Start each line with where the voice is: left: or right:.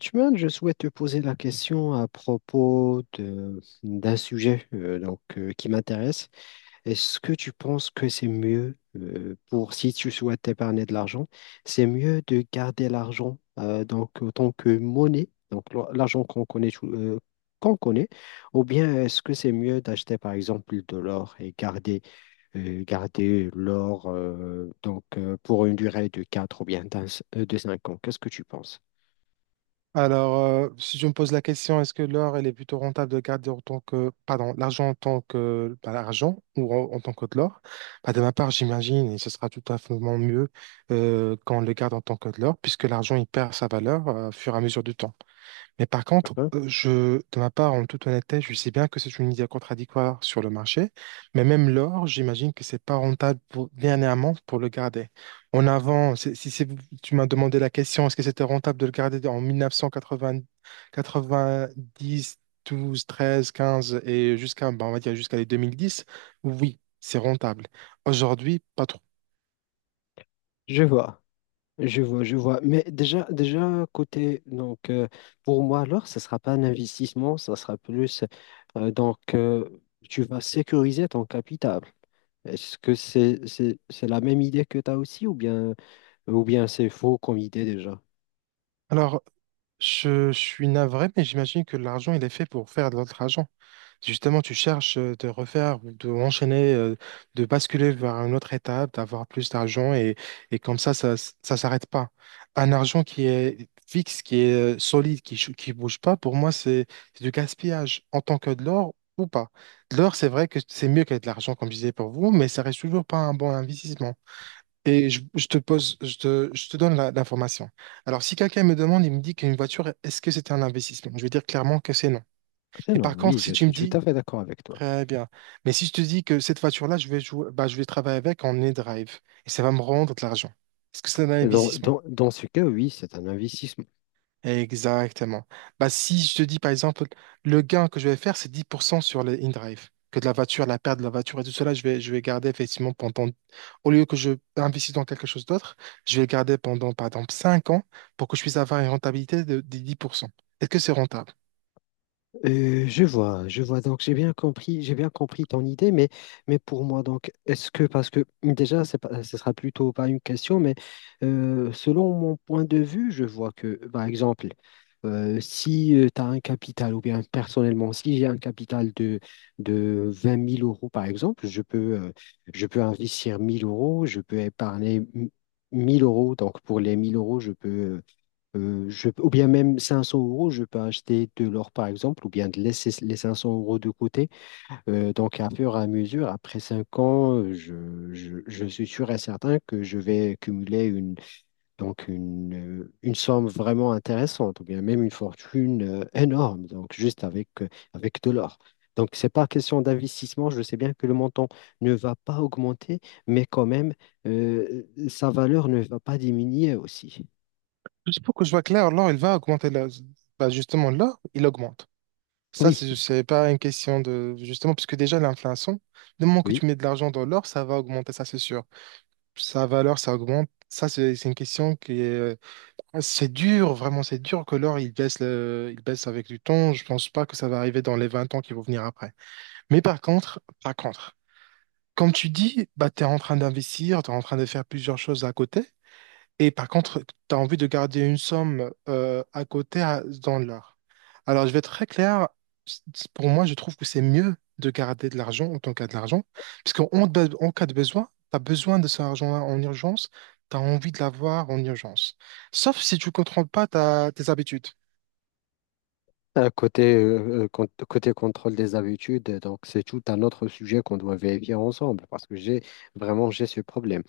left: Tuman, je souhaite te poser la question à propos de d'un sujet donc, qui m'intéresse. Est-ce que tu penses que c'est mieux pour si tu souhaites épargner de l'argent, c'est mieux de garder l'argent donc autant que monnaie, donc l'argent qu'on connaît qu'on connaît, ou bien est-ce que c'est mieux d'acheter par exemple de l'or et garder l'or donc pour une durée de quatre ou bien de 5 ans. Qu'est-ce que tu penses?
right: Alors, si je me pose la question, est-ce que l'or, elle est plutôt rentable de garder en tant que, pardon, l'argent en tant que, pas l'argent ou en tant que de l'or? Bah, de ma part, j'imagine, et ce sera tout à fait mieux quand on le garde en tant que de l'or, puisque l'argent, il perd sa valeur au fur et à mesure du temps. Mais par contre,
left: D'accord.
right: de ma part, en toute honnêteté, je sais bien que c'est une idée contradictoire sur le marché, mais même l'or, j'imagine que c'est pas rentable pour, dernièrement pour le garder. En avant, c'est- si c'est- tu m'as demandé la question, est-ce que c'était rentable de le garder en 1980, 90, 12, 13, 15 et jusqu'à, bah, on va dire jusqu'à les 2010, oui, c'est rentable. Aujourd'hui, pas trop.
left: Je vois. Je vois, je vois. Mais déjà, déjà côté, donc pour moi alors, ce sera pas un investissement, ça sera plus donc tu vas sécuriser ton capital. Est-ce que c'est la même idée que tu as aussi ou bien c'est faux comme idée déjà?
right: Alors, je suis navré, mais j'imagine que l'argent, il est fait pour faire de l'autre argent. Justement, tu cherches de refaire, ou de enchaîner, de basculer vers une autre étape, d'avoir plus d'argent et comme ça ne s'arrête pas. Un argent qui est fixe, qui est solide, qui bouge pas, pour moi, c'est du gaspillage en tant que de l'or ou pas. De l'or, c'est vrai que c'est mieux qu'être de l'argent, comme je disais pour vous, mais ça reste toujours pas un bon investissement. Et je te pose, je te donne l'information. Alors, si quelqu'un me demande, il me dit qu'une voiture, est-ce que c'est un investissement? Je vais dire clairement que c'est non.
left: C'est
right: Et
left: non,
right: par contre,
left: oui,
right: si
left: je
right: tu me
left: suis tout à
right: dis,
left: fait d'accord avec toi.
right: très bien. Mais si je te dis que cette voiture-là, je vais jouer, bah, je vais travailler avec en e-drive et ça va me rendre de l'argent. Est-ce que c'est un
left: Dans,
right: investissement?
left: dans, dans ce cas, oui, c'est un investissement.
right: Exactement. Bah, si je te dis, par exemple, le gain que je vais faire, c'est 10% sur le in-drive. Que de la voiture, la perte de la voiture et tout cela, je vais garder effectivement pendant, au lieu que je investisse dans quelque chose d'autre, je vais le garder pendant, par exemple, 5 ans pour que je puisse avoir une rentabilité de, des 10%. Est-ce que c'est rentable?
left: Je vois, je vois. Donc j'ai bien compris ton idée, mais pour moi donc est-ce que parce que déjà c'est pas, ce sera plutôt pas une question, mais selon mon point de vue, je vois que par exemple si tu as un capital ou bien personnellement si j'ai un capital de 20 000 euros par exemple, je peux investir 1 000 euros, je peux épargner 1 000 euros. Donc pour les 1 000 euros, je peux ou bien même 500 euros, je peux acheter de l'or par exemple, ou bien de laisser les 500 euros de côté. Donc, à fur et à mesure, après 5 ans, je suis sûr et certain que je vais cumuler donc une, une somme vraiment intéressante, ou bien même une fortune énorme, donc juste avec, avec de l'or. Donc, c'est pas question d'investissement. Je sais bien que le montant ne va pas augmenter, mais quand même, sa valeur ne va pas diminuer aussi.
right: Juste pour que je vois clair, l'or, il va augmenter, bah, justement, l'or, il augmente. Ça,
left: Oui,
right: c'est pas une question de... Justement, puisque déjà, l'inflation, le moment que
left: oui.
right: tu mets de l'argent dans l'or, ça va augmenter, ça c'est sûr. Sa valeur, ça augmente. Ça, c'est une question qui est... C'est dur, vraiment, c'est dur que l'or, il baisse, il baisse avec du temps. Je pense pas que ça va arriver dans les 20 ans qui vont venir après. Mais par contre, comme tu dis, bah, tu es en train d'investir, tu es en train de faire plusieurs choses à côté. Et par contre, tu as envie de garder une somme à côté dans l'art. Alors, je vais être très clair. Pour moi, je trouve que c'est mieux de garder de l'argent en tant qu'à de l'argent. Parce qu'en en cas de besoin, tu as besoin de cet argent-là en urgence. Tu as envie de l'avoir en urgence. Sauf si tu ne contrôles pas tes habitudes.
left: Côté, côté contrôle des habitudes, donc c'est tout un autre sujet qu'on doit vérifier ensemble parce que j'ai vraiment j'ai ce problème.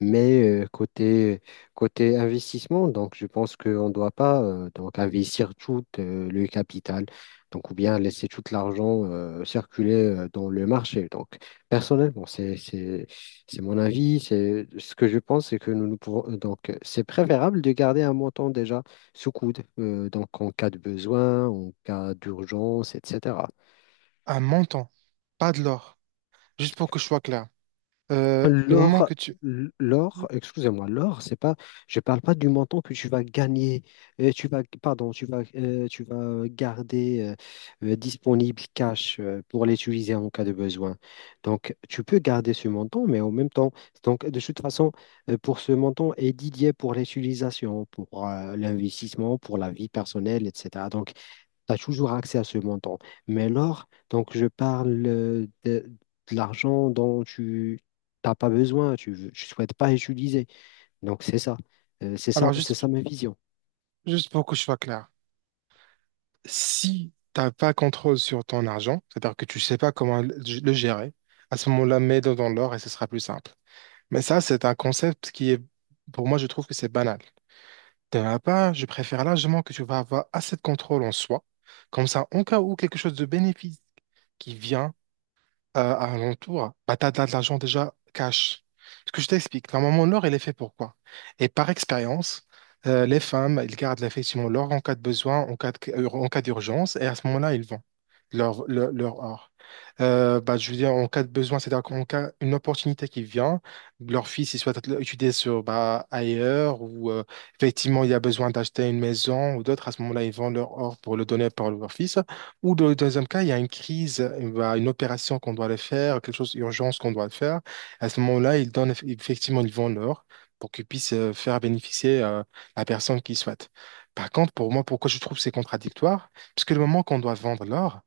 left: Mais côté, côté investissement, donc je pense qu'on ne doit pas donc investir tout le capital, donc, ou bien laisser tout l'argent circuler dans le marché. Donc, personnellement, c'est mon avis. C'est, ce que je pense, c'est que nous pouvons, donc, c'est préférable de garder un montant déjà sous coude, donc en cas de besoin, en cas d'urgence, etc.
right: Un montant, pas de l'or. Juste pour que je sois clair. Le moment
left: L'or,
right: que tu...
left: l'or, excusez-moi, l'or, c'est pas, je parle pas du montant que tu vas gagner, tu vas, pardon, tu vas garder disponible cash pour l'utiliser en cas de besoin. Donc, tu peux garder ce montant, mais en même temps, donc de toute façon, pour ce montant est dédié pour l'utilisation, pour l'investissement, pour la vie personnelle, etc. Donc, tu as toujours accès à ce montant. Mais l'or, donc je parle de l'argent dont tu n'as pas besoin, tu ne souhaites pas utiliser. Donc c'est ça. C'est ça,
right: Alors,
left: c'est
right: juste,
left: ça ma vision.
right: juste pour que je sois clair. Si tu n'as pas contrôle sur ton argent, c'est-à-dire que tu ne sais pas comment le gérer, à ce moment-là, mets-le dans l'or et ce sera plus simple. Mais ça, c'est un concept qui est, pour moi, je trouve que c'est banal. De ma part, je préfère largement que tu vas avoir assez de contrôle en soi. Comme ça, en cas où quelque chose de bénéfique qui vient à l'entour, bah, tu as de l'argent déjà cash. Ce que je t'explique, normalement, l'or, il est fait pour quoi? Et par expérience, les femmes, elles gardent effectivement l'or en cas de besoin, en cas d'urgence, et à ce moment-là, ils vendent leur art. Bah, je veux dire, en cas de besoin, c'est-à-dire qu'en cas une opportunité qui vient, leur fils, il souhaite étudier sur, bah, ailleurs ou effectivement, il y a besoin d'acheter une maison ou d'autres, à ce moment-là, ils vendent leur or pour le donner par leur fils. Ou dans le deuxième cas, il y a une crise, bah, une opération qu'on doit le faire, quelque chose d'urgence qu'on doit le faire. À ce moment-là, ils donnent, effectivement, ils vendent l'or pour qu'ils puissent faire bénéficier la personne qu'ils souhaitent. Par contre, pour moi, pourquoi je trouve que c'est contradictoire? Parce que le moment qu'on doit vendre l'or,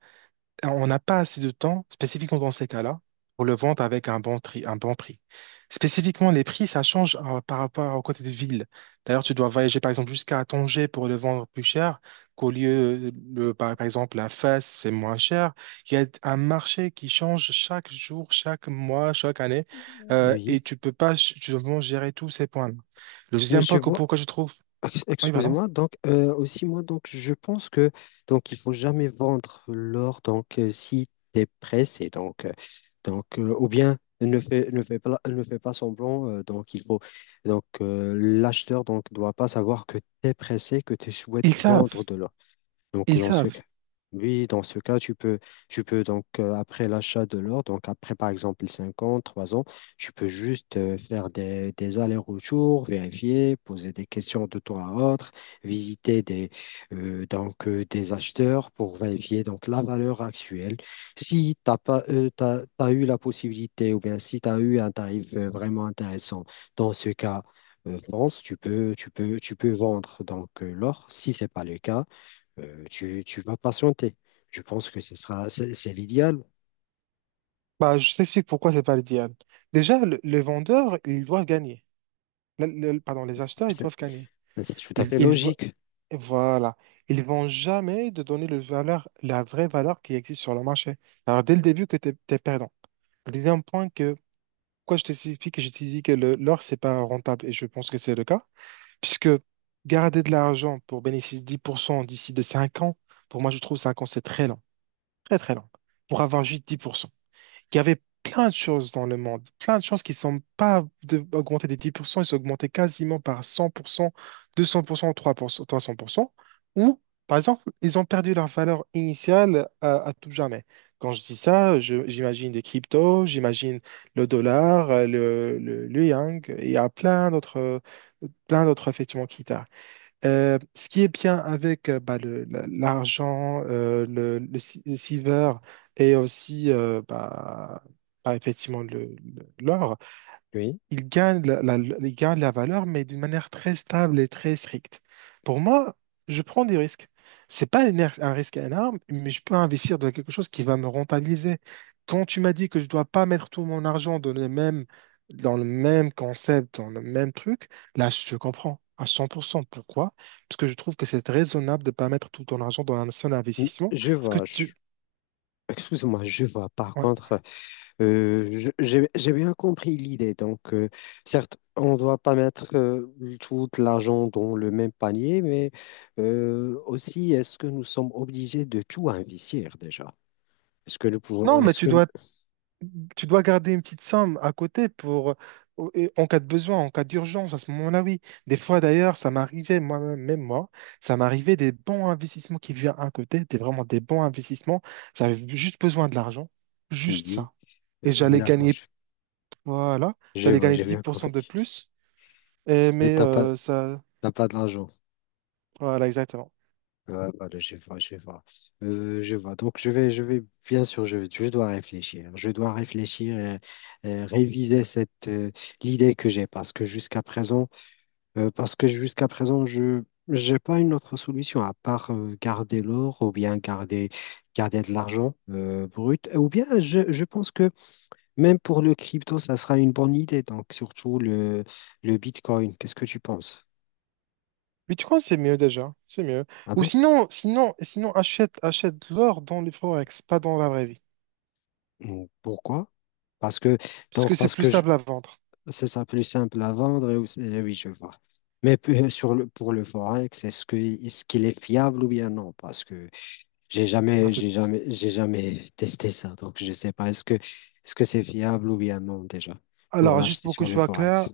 right: on n'a pas assez de temps, spécifiquement dans ces cas-là, pour le vendre avec un bon prix. Spécifiquement, les prix, ça change par rapport au côté de ville. D'ailleurs, tu dois voyager, par exemple, jusqu'à Tanger pour le vendre plus cher, qu'au lieu, par exemple, la Fès, c'est moins cher. Il y a un marché qui change chaque jour, chaque mois, chaque année,
left: Oui.
right: et tu peux pas ch- tu dois gérer tous ces points-là. Le
left: Mais
right: deuxième point, que- pourquoi je trouve... Oui, pardon.
left: Excusez-moi, donc aussi moi donc je pense que donc il faut jamais vendre l'or donc si tu es pressé donc ou bien ne fais pas semblant donc il faut donc l'acheteur donc doit pas savoir que tu es pressé que tu
right: Ils
left: souhaites vendre
right: savent.
left: de l'or. Donc,
right: Ils
left: dans ce
right: savent.
left: cas, oui, dans ce cas, tu peux donc, après l'achat de l'or, donc après, par exemple, 5 ans, 3 ans, tu peux juste faire des allers-retours, vérifier, poser des questions de toi à autre, visiter des, donc, des acheteurs pour vérifier donc, la valeur actuelle. Si tu n'as pas, t'as eu la possibilité ou bien si tu as eu un tarif vraiment intéressant, dans ce cas, France, tu peux vendre donc l'or. Si ce n'est pas le cas, tu vas patienter. Je pense que ce sera, c'est l'idéal.
right: Bah, je t'explique pourquoi c'est pas l'idéal. Déjà, les vendeurs, ils doivent gagner. Le- Pardon, les acheteurs, ils
left: C'est
right: doivent gagner.
left: c'est tout à
right: Ils,
left: fait
right: ils, vo-
left: logique.
right: voilà. Ils vont jamais te donner le valeur, la vraie valeur qui existe sur le marché. Alors, dès le début, que tu es, perdant. Le deuxième point que, pourquoi je t'explique que je te dis que l'or, c'est pas rentable, et je pense que c'est le cas, puisque garder de l'argent pour bénéficier de 10% d'ici de 5 ans, pour moi, je trouve 5 ans, c'est très lent. Très, très lent. Pour avoir juste 10%. Il y avait plein de choses dans le monde, plein de choses qui ne sont pas augmentées de 10%, ils sont augmentés quasiment par 100%, 200%, 3%, 300%, ou par exemple, ils ont perdu leur valeur initiale à tout jamais. Quand je dis ça, j'imagine des cryptos, j'imagine le dollar, le yang, et il y a plein d'autres effectivement qui tardent. Ce qui est bien avec l'argent, le, si- le silver et aussi effectivement l'or,
left: Oui.
right: il gagne la valeur, mais d'une manière très stable et très stricte. Pour moi, je prends des risques. C'est pas un risque énorme, mais je peux investir dans quelque chose qui va me rentabiliser. Quand tu m'as dit que je dois pas mettre tout mon argent dans le même concept, dans le même truc, là, je te comprends à 100%. Pourquoi? Parce que je trouve que c'est raisonnable de pas mettre tout ton argent dans un seul
left: Mm,
right: investissement.
left: je
right: Parce que
left: vois,
right: tu...
left: excuse-moi, je vois. Par
right: ouais.
left: contre, j'ai bien compris l'idée. Donc, certes, on ne doit pas mettre tout l'argent dans le même panier, mais aussi, est-ce que nous sommes obligés de tout investir déjà?
right: Non, mais
left: Est-ce
right: tu
left: que,
right: dois Tu dois garder une petite somme à côté pour, et en cas de besoin, en cas d'urgence, à ce moment-là, oui. Des fois, d'ailleurs, ça m'arrivait, moi-même, même moi, ça m'arrivait des bons investissements qui viennent à côté, des vraiment des bons investissements. J'avais juste besoin de l'argent, juste
left: oui,
right: ça. Et j'allais
left: d'accord,
right: gagner, voilà,
left: je
right: j'allais
left: vois,
right: gagner
left: j'ai
right: dix
left: bien
right: pour cent de
left: compris.
right: plus. Et-
left: Mais
right: mais euh, ça,
left: t'as pas de l'argent.
right: voilà, exactement.
left: Ouais, voilà, je vois, je vois. Je vois. Donc, bien sûr, je dois réfléchir. Je dois réfléchir et réviser cette, l'idée que j'ai parce que jusqu'à présent, parce que jusqu'à présent, je n'ai pas une autre solution à part garder l'or ou bien garder, garder de l'argent brut. Ou bien, je pense que même pour le crypto, ça sera une bonne idée. Donc, surtout le Bitcoin. Qu'est-ce que tu penses?
right: Mais tu crois que c'est mieux déjà, c'est mieux.
left: Ah
right: Ou
left: bon?
right: sinon achète de l'or dans les forex, pas dans la vraie vie.
left: Mm, pourquoi? Parce que,
right: Parce
left: donc,
right: que c'est plus simple à vendre.
left: c'est ça plus simple à vendre. Et, eh oui, je vois. Mais sur pour le Forex, est-ce qu'il est fiable ou bien non? Parce que
right: Ben, c'est
left: j'ai jamais testé ça, donc je sais pas. Est-ce que c'est fiable ou bien non déjà pour
right: Alors, juste
left: l'acheter
right: pour que
left: sur
right: je
left: le
right: sois clair,
left: Forex?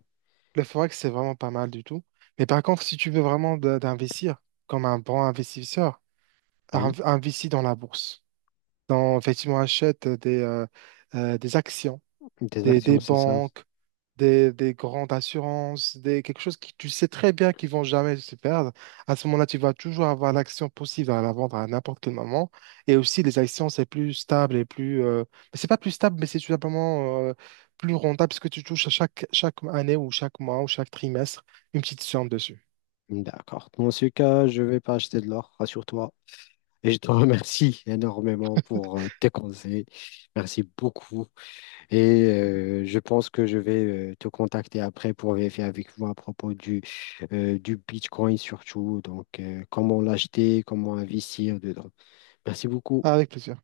right: le forex, c'est vraiment pas mal du tout. Mais par contre, si tu veux vraiment d'investir comme un bon investisseur,
left: Oui,
right: investis dans la bourse. Dans, effectivement, achète des actions
left: des
right: des,
left: actions,
right: des
left: c'est ça.
right: banques, des grandes assurances, des, quelque chose qui tu sais très bien qu'ils vont jamais se perdre. À ce moment-là, tu vas toujours avoir l'action possible à la vendre à n'importe quel moment. Et aussi, les actions, c'est plus stable et plus... Mais c'est pas plus stable, mais c'est tout simplement plus rentable parce que tu touches à chaque année ou chaque mois ou chaque trimestre une petite somme dessus.
left: D'accord. Dans ce cas, je vais pas acheter de l'or, rassure-toi. Et je te remercie énormément pour tes conseils. Merci beaucoup. Et je pense que je vais te contacter après pour vérifier avec vous à propos du Bitcoin surtout. Donc, comment l'acheter, comment investir dedans. Merci beaucoup.
right: Ah, avec plaisir.